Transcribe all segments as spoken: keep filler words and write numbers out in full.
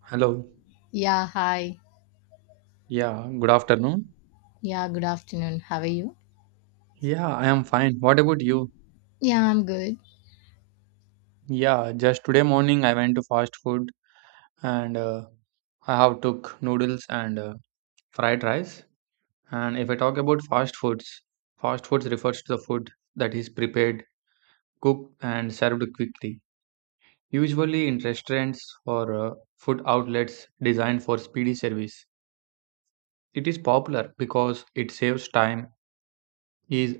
Hello. Yeah, hi. Yeah, good afternoon. Yeah, good afternoon. How are you? Yeah, I am fine. What about you? Yeah, I'm good. Yeah, just today morning I went to fast food and uh, I have took noodles and uh, fried rice. And if I talk about fast foods, fast foods refers to the food that is prepared, cooked and served quickly, usually in restaurants or uh, food outlets designed for speedy service. It is popular because it saves time, is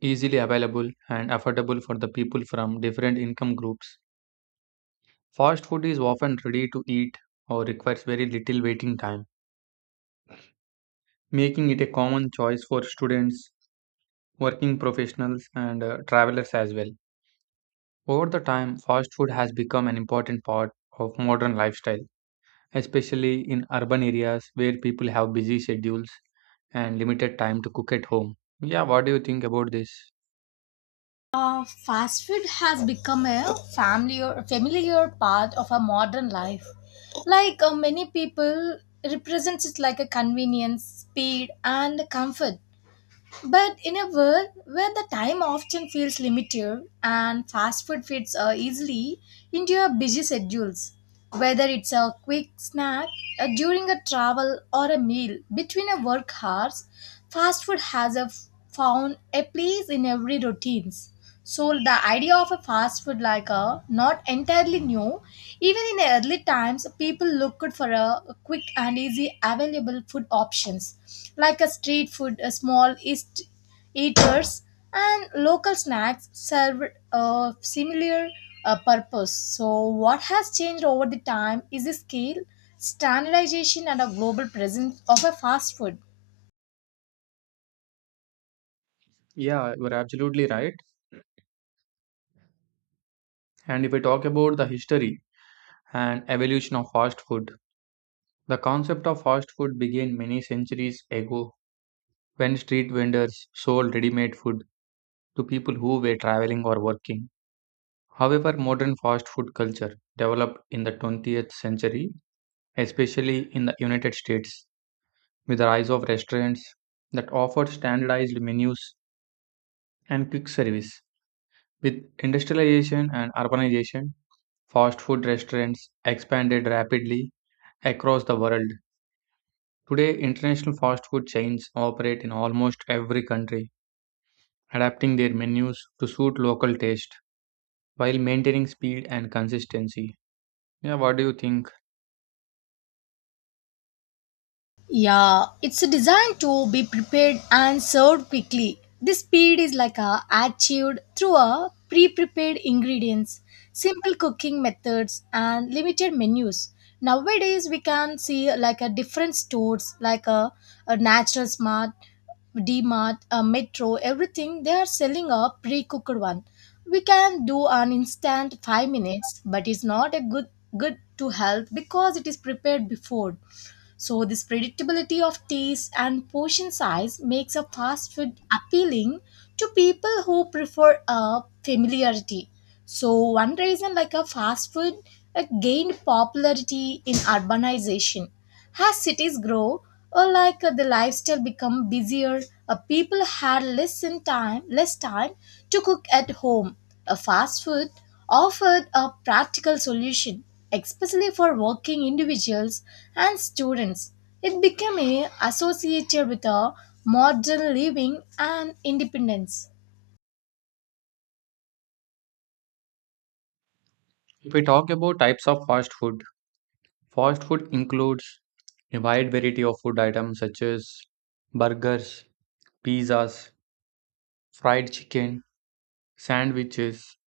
easily available and affordable for the people from different income groups. Fast food is often ready to eat or requires very little waiting time, making it a common choice for students, working professionals, and uh, travelers as well. Over the time, fast food has become an important part of modern lifestyle, especially in urban areas where people have busy schedules and limited time to cook at home. Yeah, what do you think about this? Uh, fast food has become a familiar, familiar part of our modern life. Like uh, many people, represents it like a convenience, speed, and comfort. But in a world where the time often feels limited and fast food fits uh, easily into your busy schedules, whether it's a quick snack uh, during a travel or a meal between a work hours, fast food has a f- found a place in every routines. So the idea of a fast food like a not entirely new. Even in early times, people looked for a quick and easy available food options like a street food, a small east eaters and local snacks served a similar uh, purpose. So what has changed over the time is the scale, standardization and a global presence of a fast food. Yeah, you're absolutely right. And if I talk about the history, and evolution of fast food. The concept of fast food began many centuries ago when street vendors sold ready made food to people who were traveling or working. However, modern fast food culture developed in the twentieth century, especially in the United States, with the rise of restaurants that offer standardized menus and quick service. With industrialization and urbanization, fast food restaurants expanded rapidly across the world. Today, international fast food chains operate in almost every country, adapting their menus to suit local taste while maintaining speed and consistency. Yeah, what do you think? Yeah, it's designed to be prepared and served quickly. This speed is like a achieved through a pre-prepared ingredients, simple cooking methods, and limited menus. Nowadays, we can see like a different stores like a, a natural smart, DMart, a Metro, everything they are selling a pre-cooked one. We can do an instant five minutes, but it's not a good good to health because it is prepared before. So, this predictability of taste and portion size makes a fast food appealing to people who prefer a familiarity. So, one reason like a fast food uh, gained popularity in urbanization. As cities grow, or like uh, the lifestyle become busier, uh, people had less in time, less time to cook at home. A fast food offered a practical solution, especially for working individuals and students. It became a- associated with a modern living and independence. If we talk about types of fast food, fast food includes a wide variety of food items such as burgers, pizzas, fried chicken, sandwiches,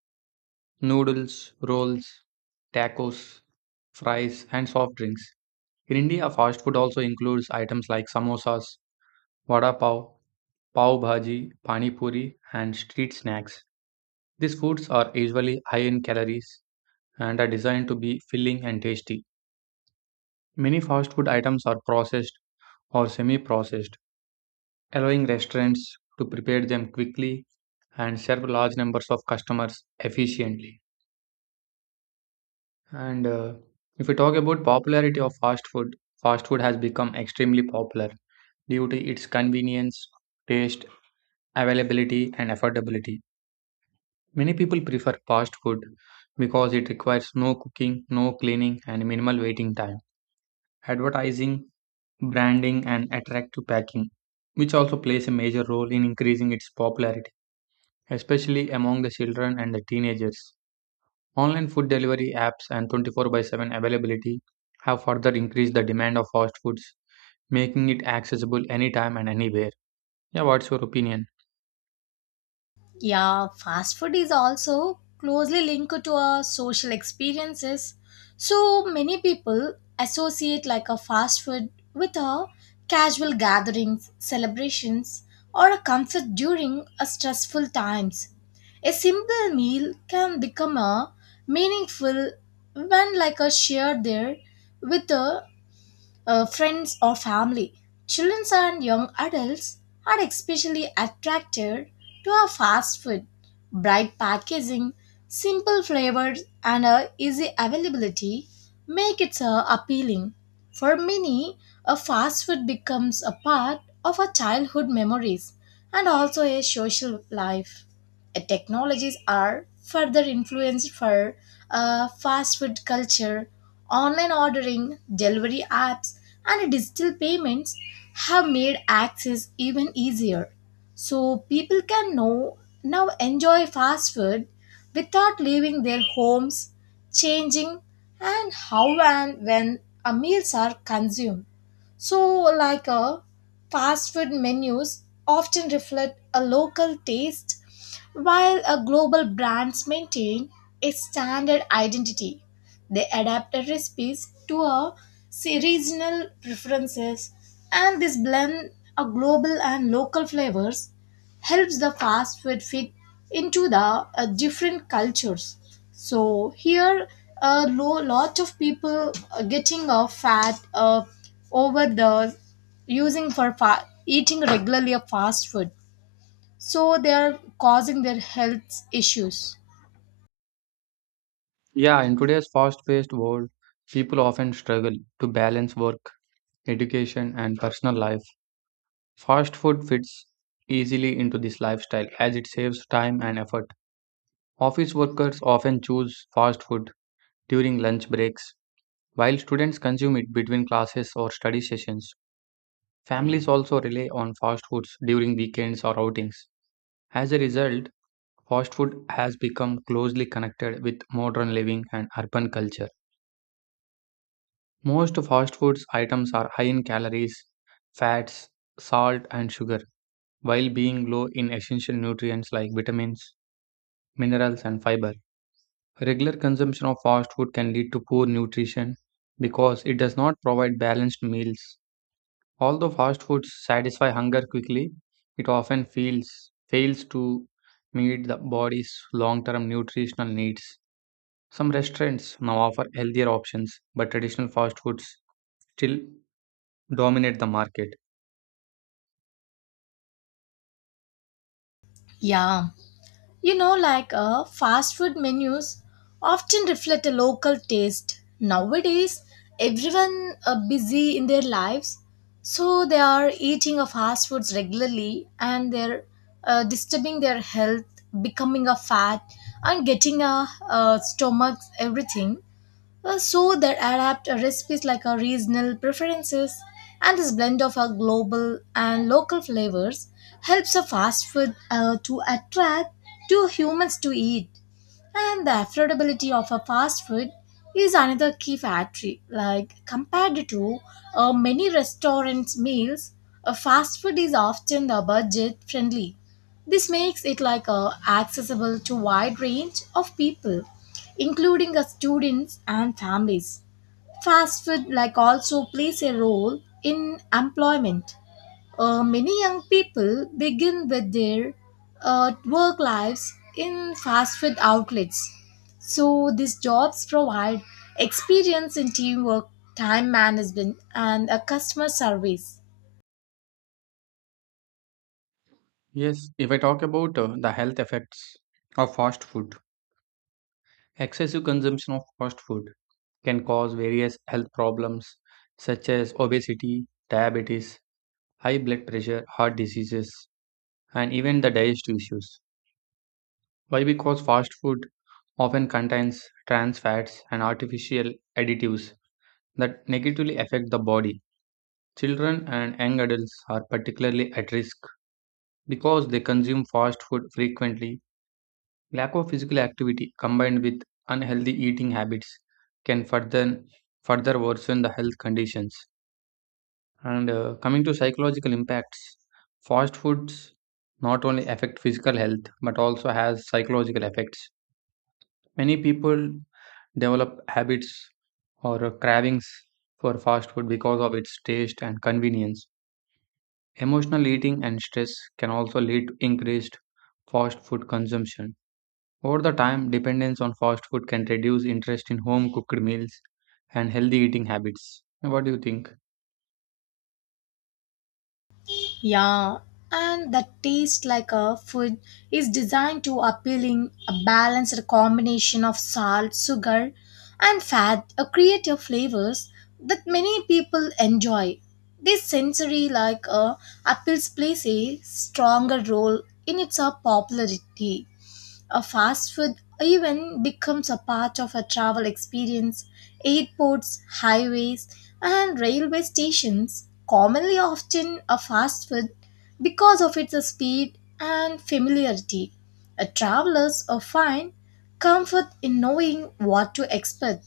noodles, rolls, tacos, fries, and soft drinks. In India, fast food also includes items like samosas, vada pav, pav bhaji, pani puri, and street snacks. These foods are usually high in calories and are designed to be filling and tasty. Many fast food items are processed or semi processed, allowing restaurants to prepare them quickly and serve large numbers of customers efficiently. And uh, If we talk about popularity of fast food, fast food has become extremely popular due to its convenience, taste, availability, and affordability. Many people prefer fast food because it requires no cooking, no cleaning, and minimal waiting time. Advertising, branding, and attractive packing, which also plays a major role in increasing its popularity, especially among the children and the teenagers. Online food delivery apps and twenty-four by seven availability have further increased the demand of fast foods, making it accessible anytime and anywhere. Yeah, what's your opinion? Yeah, fast food is also closely linked to our social experiences. So many people associate like a fast food with a casual gatherings, celebrations, or a comfort during a stressful times. A simple meal can become a meaningful when like a shared there with a uh, friends, or family. Children and young adults are especially attracted to a fast food. Bright packaging, simple flavors, and a easy availability make it uh, appealing. For many, a fast food becomes a part of our childhood memories and also a social life. Uh, Technologies are further influenced for uh, fast food culture. Online ordering, delivery apps, and digital payments have made access even easier. So people can know, now enjoy fast food without leaving their homes, changing and how and when a meals are consumed. So, like a fast food menus often reflect a local taste, while a global brands maintain a standard identity. They adapt their recipes to a se- regional preferences, and this blend a global and local flavors helps the fast food fit into the uh, different cultures, so here a lo- lot of people uh, getting a fat uh, over the using for fa- eating regularly a fast food, so they are causing their health issues. Yeah, in today's fast paced world, people often struggle to balance work education, and personal life. Fast food fits easily into this lifestyle as it saves time and effort. Office workers often choose fast food during lunch breaks, while students consume it between classes or study sessions. Families also rely on fast foods during weekends or outings. As a result, fast food has become closely connected with modern living and urban culture. Most fast foods items are high in calories, fats, salt, and sugar while being low in essential nutrients like vitamins, minerals, and fiber. Regular consumption of fast food can lead to poor nutrition because it does not provide balanced meals. Although fast foods satisfy hunger quickly, it often feels, fails to meet the body's long term nutritional needs. Some restaurants now offer healthier options, but traditional fast foods still dominate the market. Yeah. You know, like uh, fast food menus often reflect a local taste. Nowadays, everyone uh, busy in their lives, so they are eating of fast foods regularly, and they're uh, disturbing their health, becoming a fat, and getting a, uh stomach everything. Uh, so that adapt our recipes like our regional preferences and this blend of our global and local flavors helps a fast food uh, to attract to humans to eat and the affordability of a fast food is another key factor. Like compared to uh, many restaurants' meals, a fast food is often the budget friendly. This makes it like uh, accessible to wide range of people, including uh, students and families. Fast food like also plays a role in employment. Uh, many young people begin with their uh, work lives in fast food outlets. So these jobs provide experience in teamwork, time management, and a customer service. Yes, if I talk about uh, the health effects of fast food, excessive consumption of fast food can cause various health problems such as obesity, diabetes, high blood pressure, heart diseases, and even the digestive issues. Why? Because fast food often contains trans fats and artificial additives that negatively affect the body. Children and young adults are particularly at risk because they consume fast food frequently. Lack of physical activity combined with unhealthy eating habits can further further worsen the health conditions. And uh, Coming to psychological impacts, fast foods not only affect physical health but also has psychological effects. Many people develop habits or cravings for fast food because of its taste and convenience. Emotional eating and stress can also lead to increased fast food consumption. Over the time, dependence on fast food can reduce interest in home cooked meals and healthy eating habits. What do you think? Yeah, and the taste like a food is designed to appealing a balanced combination of salt, sugar, and fat, a creative flavors that many people enjoy. This sensory like uh, appeals plays a stronger role in its uh, popularity. A fast food even becomes a part of a travel experience. Airports, highways, and railway stations commonly often a fast food because of its speed and familiarity. A travelers uh, find comfort in knowing what to expect,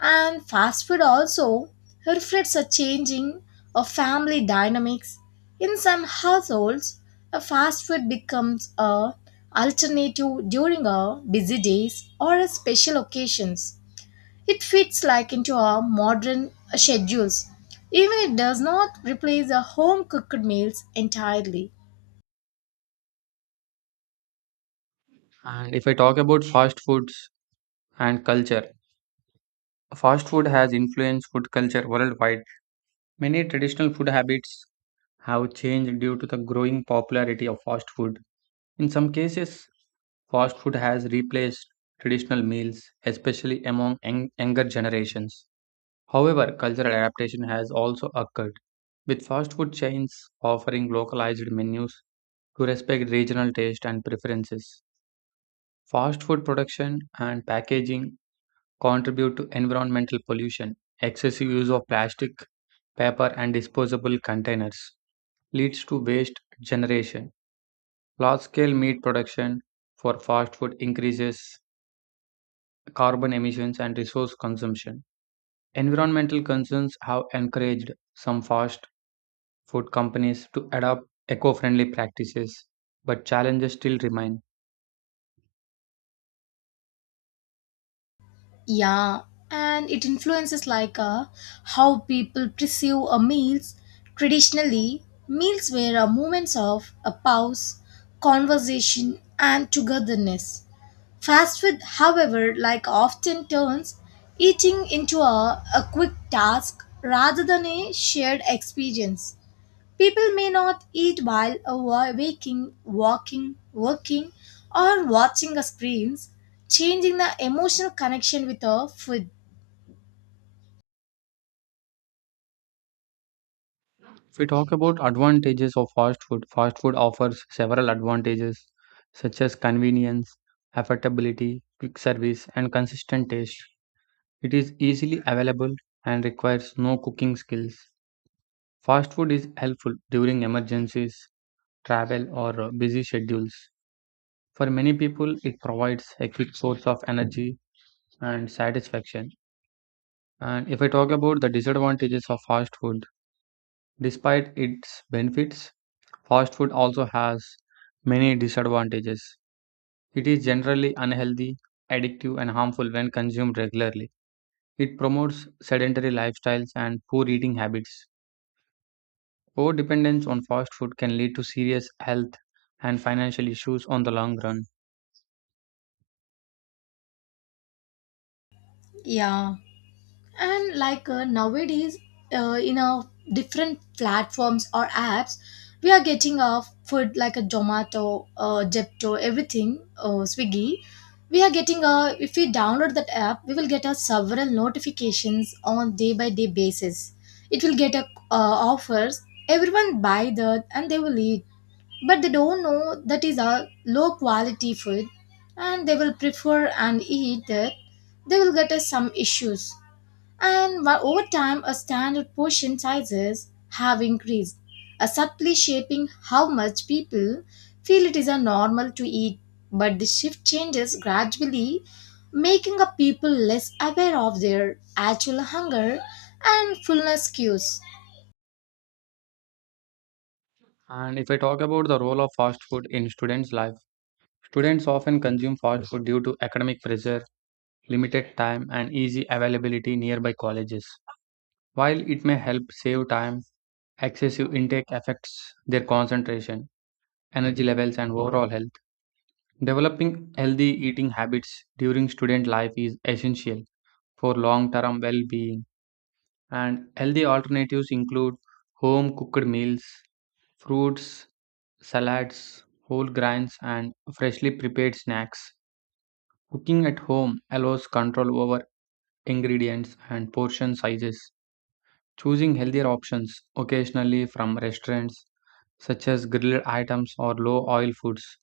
and fast food also reflects a changing of family dynamics. In some households, a fast food becomes a alternative during a busy days or a special occasions. It fits like into our modern schedules. Even it does not replace a home cooked meals entirely. And if I talk about fast foods and culture, fast food has influenced food culture worldwide. Many traditional food habits have changed due to the growing popularity of fast food. In some cases, fast food has replaced traditional meals, especially among young- younger generations. However, cultural adaptation has also occurred. With fast food chains offering localized menus to respect regional taste and preferences, fast food production and packaging contribute to environmental pollution. Excessive use of plastic, paper, and disposable containers leads to waste generation. Large scale meat production for fast food increases carbon emissions and resource consumption. Environmental concerns have encouraged some fast food companies to adopt eco friendly practices, but challenges still remain. Yeah, and it influences like uh, how people perceive a meals. Traditionally, meals were a moments of a pause, conversation, and togetherness. Fast food, however, like often turns eating into a, a quick task rather than a shared experience. People may not eat while awa- waking, walking, working, or watching a screens, changing the emotional connection with a food. If we talk about advantages of fast food, fast food offers several advantages such as convenience, affordability, quick service, and consistent taste. It is easily available and requires no cooking skills. Fast food is helpful during emergencies, travel, or uh, busy schedules. For many people, it provides a quick source of energy and satisfaction. And if I talk about the disadvantages of fast food, despite its benefits, fast food also has many disadvantages. It is generally unhealthy, addictive, and harmful when consumed regularly. It promotes sedentary lifestyles and poor eating habits. Overdependence on fast food can lead to serious health and financial issues on the long run. Yeah. And like uh, nowadays uh, in a different platforms or apps we are getting our food like a Zomato, uh, Jepto, everything, uh, Swiggy. We are getting a if we download that app, we will get a several notifications on day by day basis. It will get a uh, offers. Everyone buy that and they will eat, but they don't know that is a low quality food, and they will prefer and eat that. They will get us some issues, and while over time, our standard portion sizes have increased, uh, subtly shaping how much people feel it is a normal to eat. But the shift changes gradually, making a people less aware of their actual hunger and fullness cues. And if I talk about the role of fast food in students' life, students often consume fast food due to academic pressure limited time, and easy availability nearby colleges. While it may help save time, excessive intake affects their concentration, energy levels, and overall health. Developing healthy eating habits during student life is essential for long term well being, and healthy alternatives include home cooked meals, fruits, salads, whole grains, and freshly prepared snacks. Cooking at home allows control over ingredients and portion sizes. Choosing healthier options occasionally from restaurants, such as grilled items or low oil foods,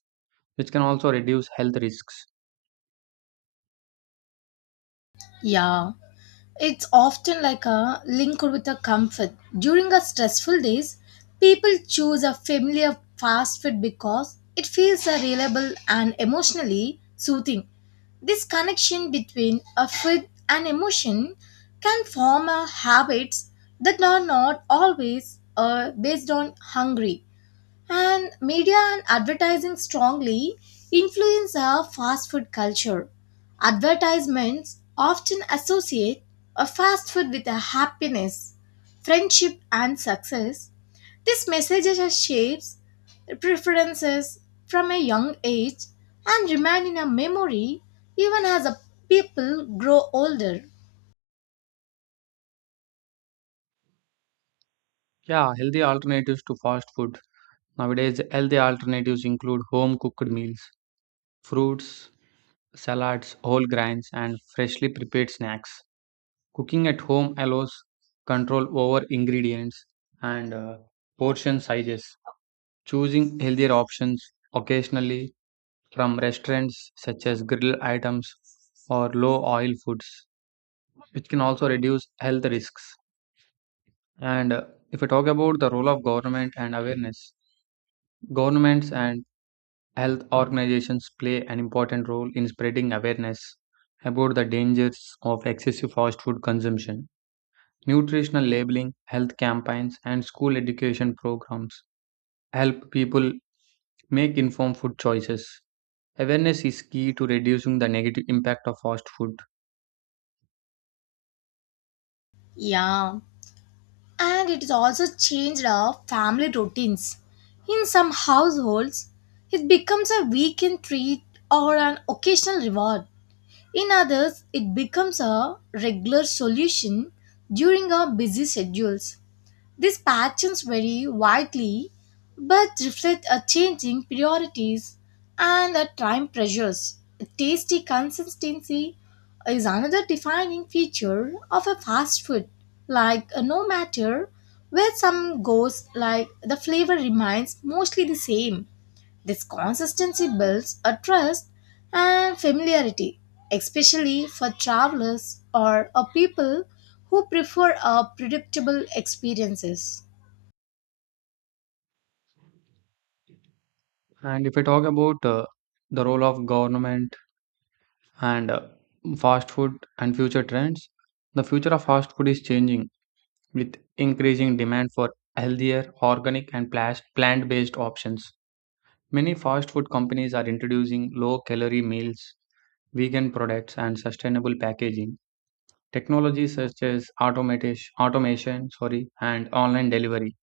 which can also reduce health risks. Yeah. It's often like a linked with a comfort. During a stressful days, people choose a familiar fast food because it feels a reliable and emotionally soothing. This connection between a food and emotion can form a habits that are not always uh, based on hungry. And media and advertising strongly influence our fast food culture. Advertisements often associate a fast food with a happiness, friendship, and success. This messages are shapes preferences from a young age and remain in a memory even as a people grow older. Yeah, healthy alternatives to fast food. Nowadays, healthy alternatives include home cooked meals, fruits, salads, whole grains, and freshly prepared snacks. Cooking at home allows control over ingredients and uh, portion sizes. Choosing healthier options occasionally from restaurants such as grill items or low oil foods, which can also reduce health risks. And uh, If we talk about the role of government and awareness, governments and health organizations play an important role in spreading awareness about the dangers of excessive fast food consumption. Nutritional labeling, health campaigns, and school education programs help people make informed food choices. Awareness is key to reducing the negative impact of fast food. Yeah. And it is also changed our family routines. In some households, it becomes a weekend treat or an occasional reward. In others, it becomes a regular solution during our busy schedules. These patterns vary widely but reflect a changing priorities and a time pressures. Tasty consistency is another defining feature of a fast food. Like uh, no matter where some goes, like the flavor remains mostly the same. This consistency builds a trust and familiarity, especially for travelers or a people who prefer a predictable experiences. And if I talk about uh, the role of government and uh, fast food and future trends, the future of fast food is changing with increasing demand for healthier, organic, and plas- plant-based options. Many fast food companies are introducing low-calorie meals, vegan products, and sustainable packaging. Technologies such as automation, automation, sorry, and online delivery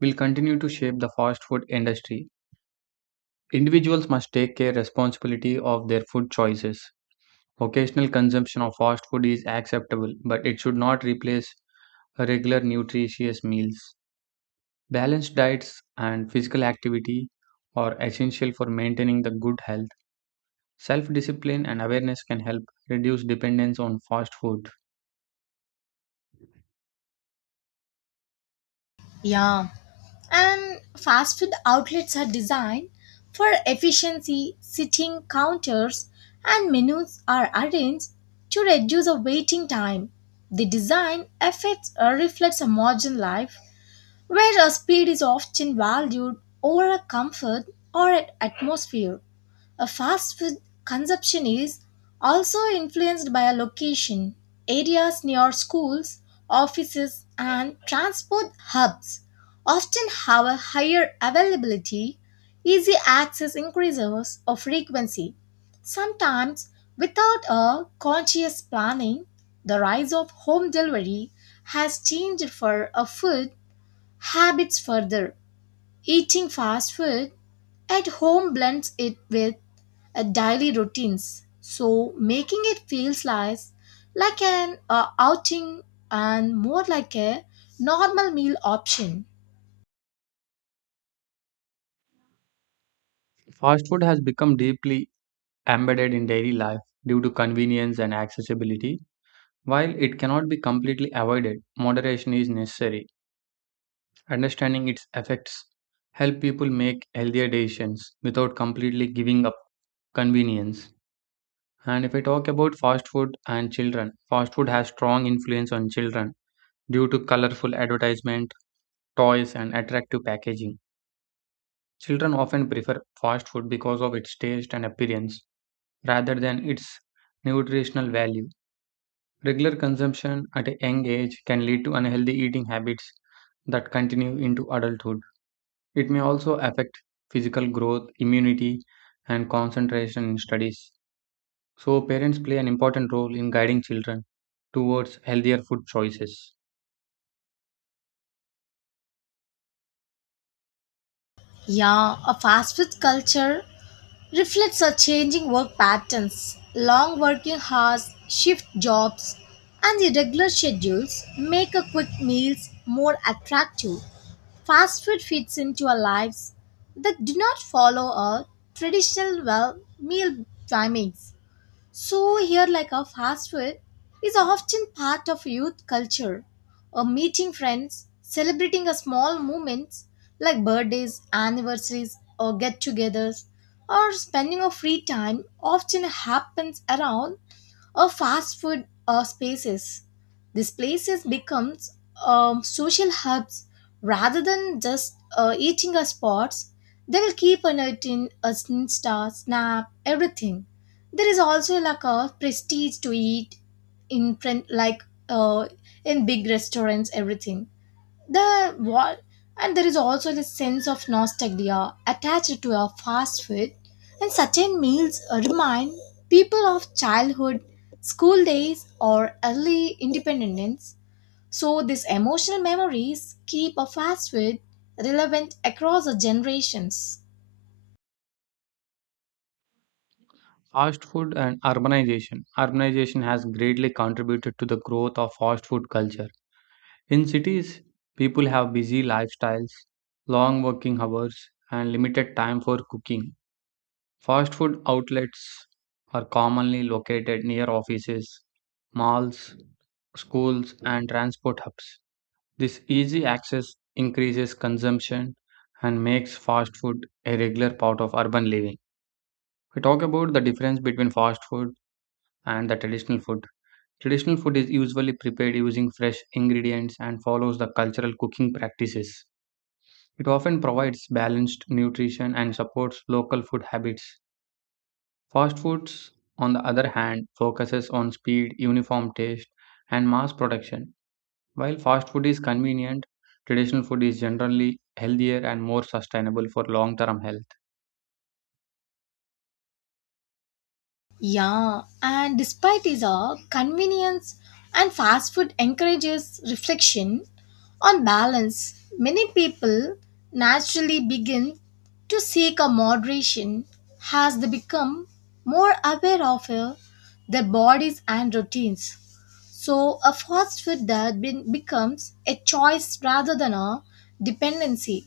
will continue to shape the fast food industry. Individuals must take care responsibility of their food choices. Occasional consumption of fast food is acceptable, but it should not replace regular nutritious meals. Balanced diets and physical activity are essential for maintaining the good health. Self discipline and awareness can help reduce dependence on fast food. Yeah, and fast food outlets are designed for efficiency, sitting counters and menus are arranged to reduce the waiting time. The design affects or reflects a modern life where a speed is often valued over a comfort or an atmosphere. A fast food consumption is also influenced by a location, areas near schools, offices, and transport hubs often have a higher availability, easy access increases of frequency. Sometimes, without a conscious planning, the rise of home delivery has changed for a food habits further. Eating fast food at home blends it with uh, daily routines, so making it feels like like an uh, outing and more like a normal meal option. Fast food has become deeply embedded in daily life due to convenience and accessibility. While it cannot be completely avoided, moderation is necessary. Understanding its effects help people make healthier decisions without completely giving up convenience. And if I talk about fast food and children, fast food has strong influence on children due to colorful advertisement, toys and attractive packaging. Children often prefer fast food because of its taste and appearance rather than its nutritional value. Regular consumption at a young age can lead to unhealthy eating habits that continue into adulthood. It may also affect physical growth, immunity, and concentration in studies. So, parents play an important role in guiding children towards healthier food choices. Yeah, a fast food culture reflects our changing work patterns. Long working hours, shift jobs, and irregular schedules make a quick meals more attractive. Fast food fits into our lives that do not follow our traditional well meal timings. So here like a fast food is often part of youth culture or meeting friends, celebrating a small moments like birthdays, anniversaries or get-togethers or spending of free time often happens around or fast food uh, spaces. These places becomes um, social hubs rather than just uh, eating our spots. They will keep alerting us Insta, Snap, everything. There is also like a prestige to eat in print, like uh, in big restaurants, everything the what, and there is also the sense of nostalgia attached to our fast food, and certain meals remind people of childhood, school days, or early independence. So these emotional memories keep a fast food relevant across the generations. Fast food and urbanization. Urbanization has greatly contributed to the growth of fast food culture. In cities, people have busy lifestyles, long working hours, and limited time for cooking. Fast food outlets are commonly located near offices, malls, schools, and transport hubs. This easy access increases consumption and makes fast food a regular part of urban living. We talk about the difference between fast food and the traditional food. Traditional food is usually prepared using fresh ingredients and follows the cultural cooking practices. It often provides balanced nutrition and supports local food habits. Fast foods, on the other hand, focuses on speed, uniform taste, and mass production. While fast food is convenient, traditional food is generally healthier and more sustainable for long term health. Yeah, and despite its uh, convenience and fast food encourages reflection, on balance, many people naturally begin to seek a moderation as they become more aware of uh, their bodies and routines. So, a fast food diet be- becomes a choice rather than a dependency.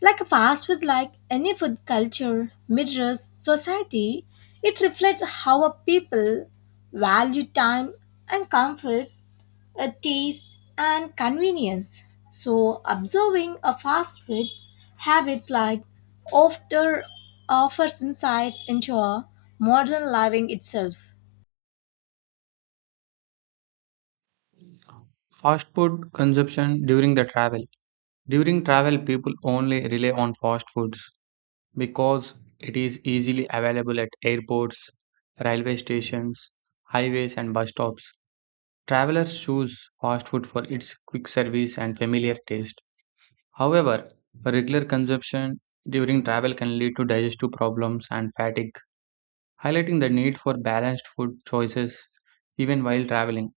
Like fast food, like any food culture, mirrors society. It reflects how a people value time and comfort, a taste and convenience. So observing a fast food habits like after offers insights into a modern living itself. Fast food consumption during the travel. During travel, people only rely on fast foods because it is easily available at airports, railway stations, highways, and bus stops. Travelers choose fast food for its quick service and familiar taste. However, regular consumption during travel can lead to digestive problems and fatigue, highlighting the need for balanced food choices even while traveling.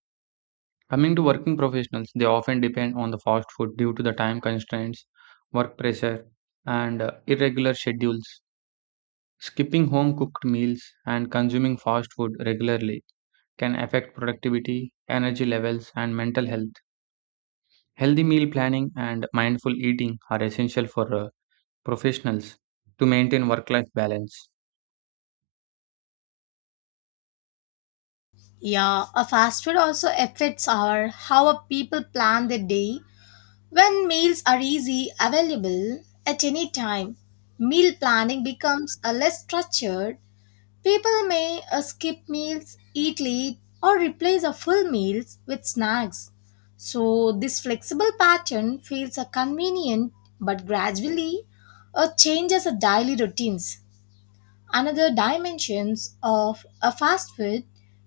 Coming to working professionals, they often depend on the fast food due to the time constraints, work pressure, and uh, irregular schedules. Skipping home cooked meals and consuming fast food regularly can affect productivity, energy levels, and mental health. Healthy meal planning and mindful eating are essential for uh, professionals to maintain work life balance. Yeah, a fast food also affects our how a people plan their day. When meals are easy, available at any time, meal planning becomes a less structured. People may uh, skip meals, eat late, or replace a full meals with snacks. So this flexible pattern feels a convenient but gradually uh, changes the daily routines. Another dimensions of a fast food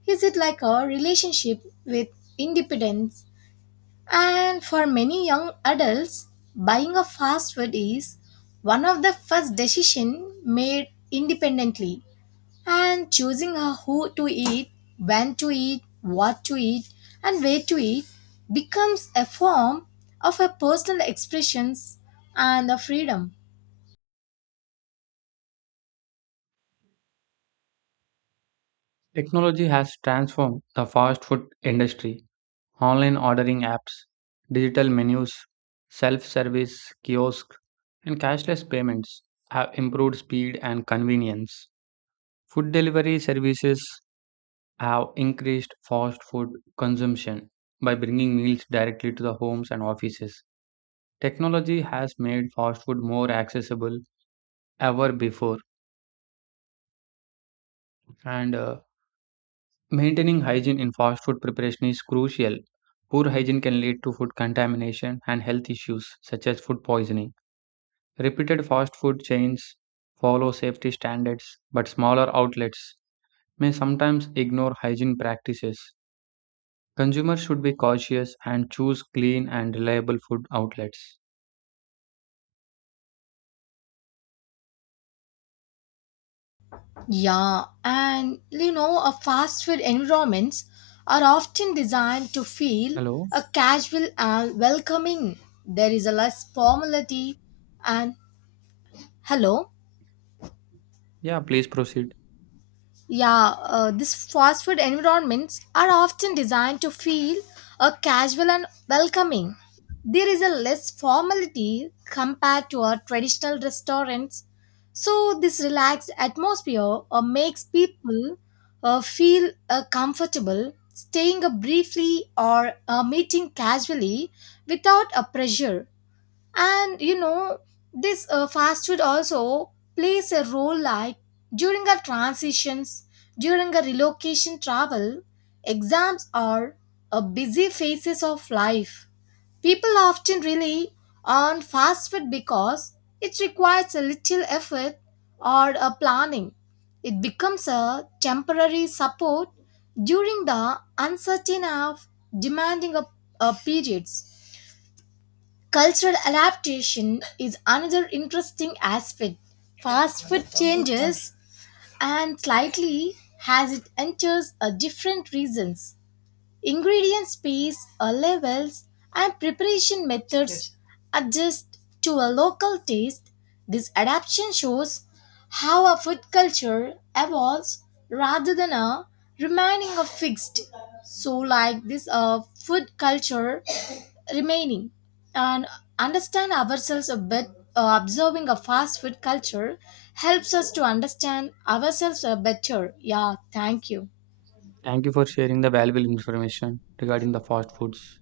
is it like a relationship with independence, and for many young adults, buying a fast food is one of the first decision made independently, and choosing a who to eat, when to eat, what to eat and where to eat becomes a form of a personal expressions and a freedom. Technology has transformed the fast food industry. Online ordering apps, digital menus, self service kiosks, and cashless payments have improved speed and convenience. Food delivery services have increased fast food consumption by bringing meals directly to the homes and offices. Technology has made fast food more accessible ever before, and uh, maintaining hygiene in fast food preparation is crucial. Poor hygiene can lead to food contamination and health issues such as food poisoning. Repeated fast food chains follow safety standards, but smaller outlets may sometimes ignore hygiene practices. Consumers should be cautious and choose clean and reliable food outlets. Yeah, and you know, a fast food environments are often designed to feel Hello? a casual and welcoming. There is a less formality and hello. Yeah, please proceed. Yeah, uh, these fast food environments are often designed to feel uh, casual and welcoming. There is a less formality compared to our traditional restaurants, so this relaxed atmosphere uh, makes people uh, feel uh, comfortable staying uh, briefly or uh, meeting casually without a pressure, and you know this uh, fast food also plays a role like during our transitions during a relocation travel exams are a busy phases of life, people often rely on fast food because it requires a little effort or a planning, it becomes a temporary support during the uncertain of demanding of uh, periods. Cultural adaptation is another interesting aspect. Fast food changes and slightly as it enters a different regions. Ingredient space uh, levels and preparation methods adjust to a local taste. This adaptation shows how a food culture evolves rather than a remaining a fixed. So, like this, uh, food culture remaining and understand ourselves a bit. Uh, observing a fast food culture helps us to understand ourselves uh, better. Yeah, thank you. Thank you for sharing the valuable information regarding the fast foods.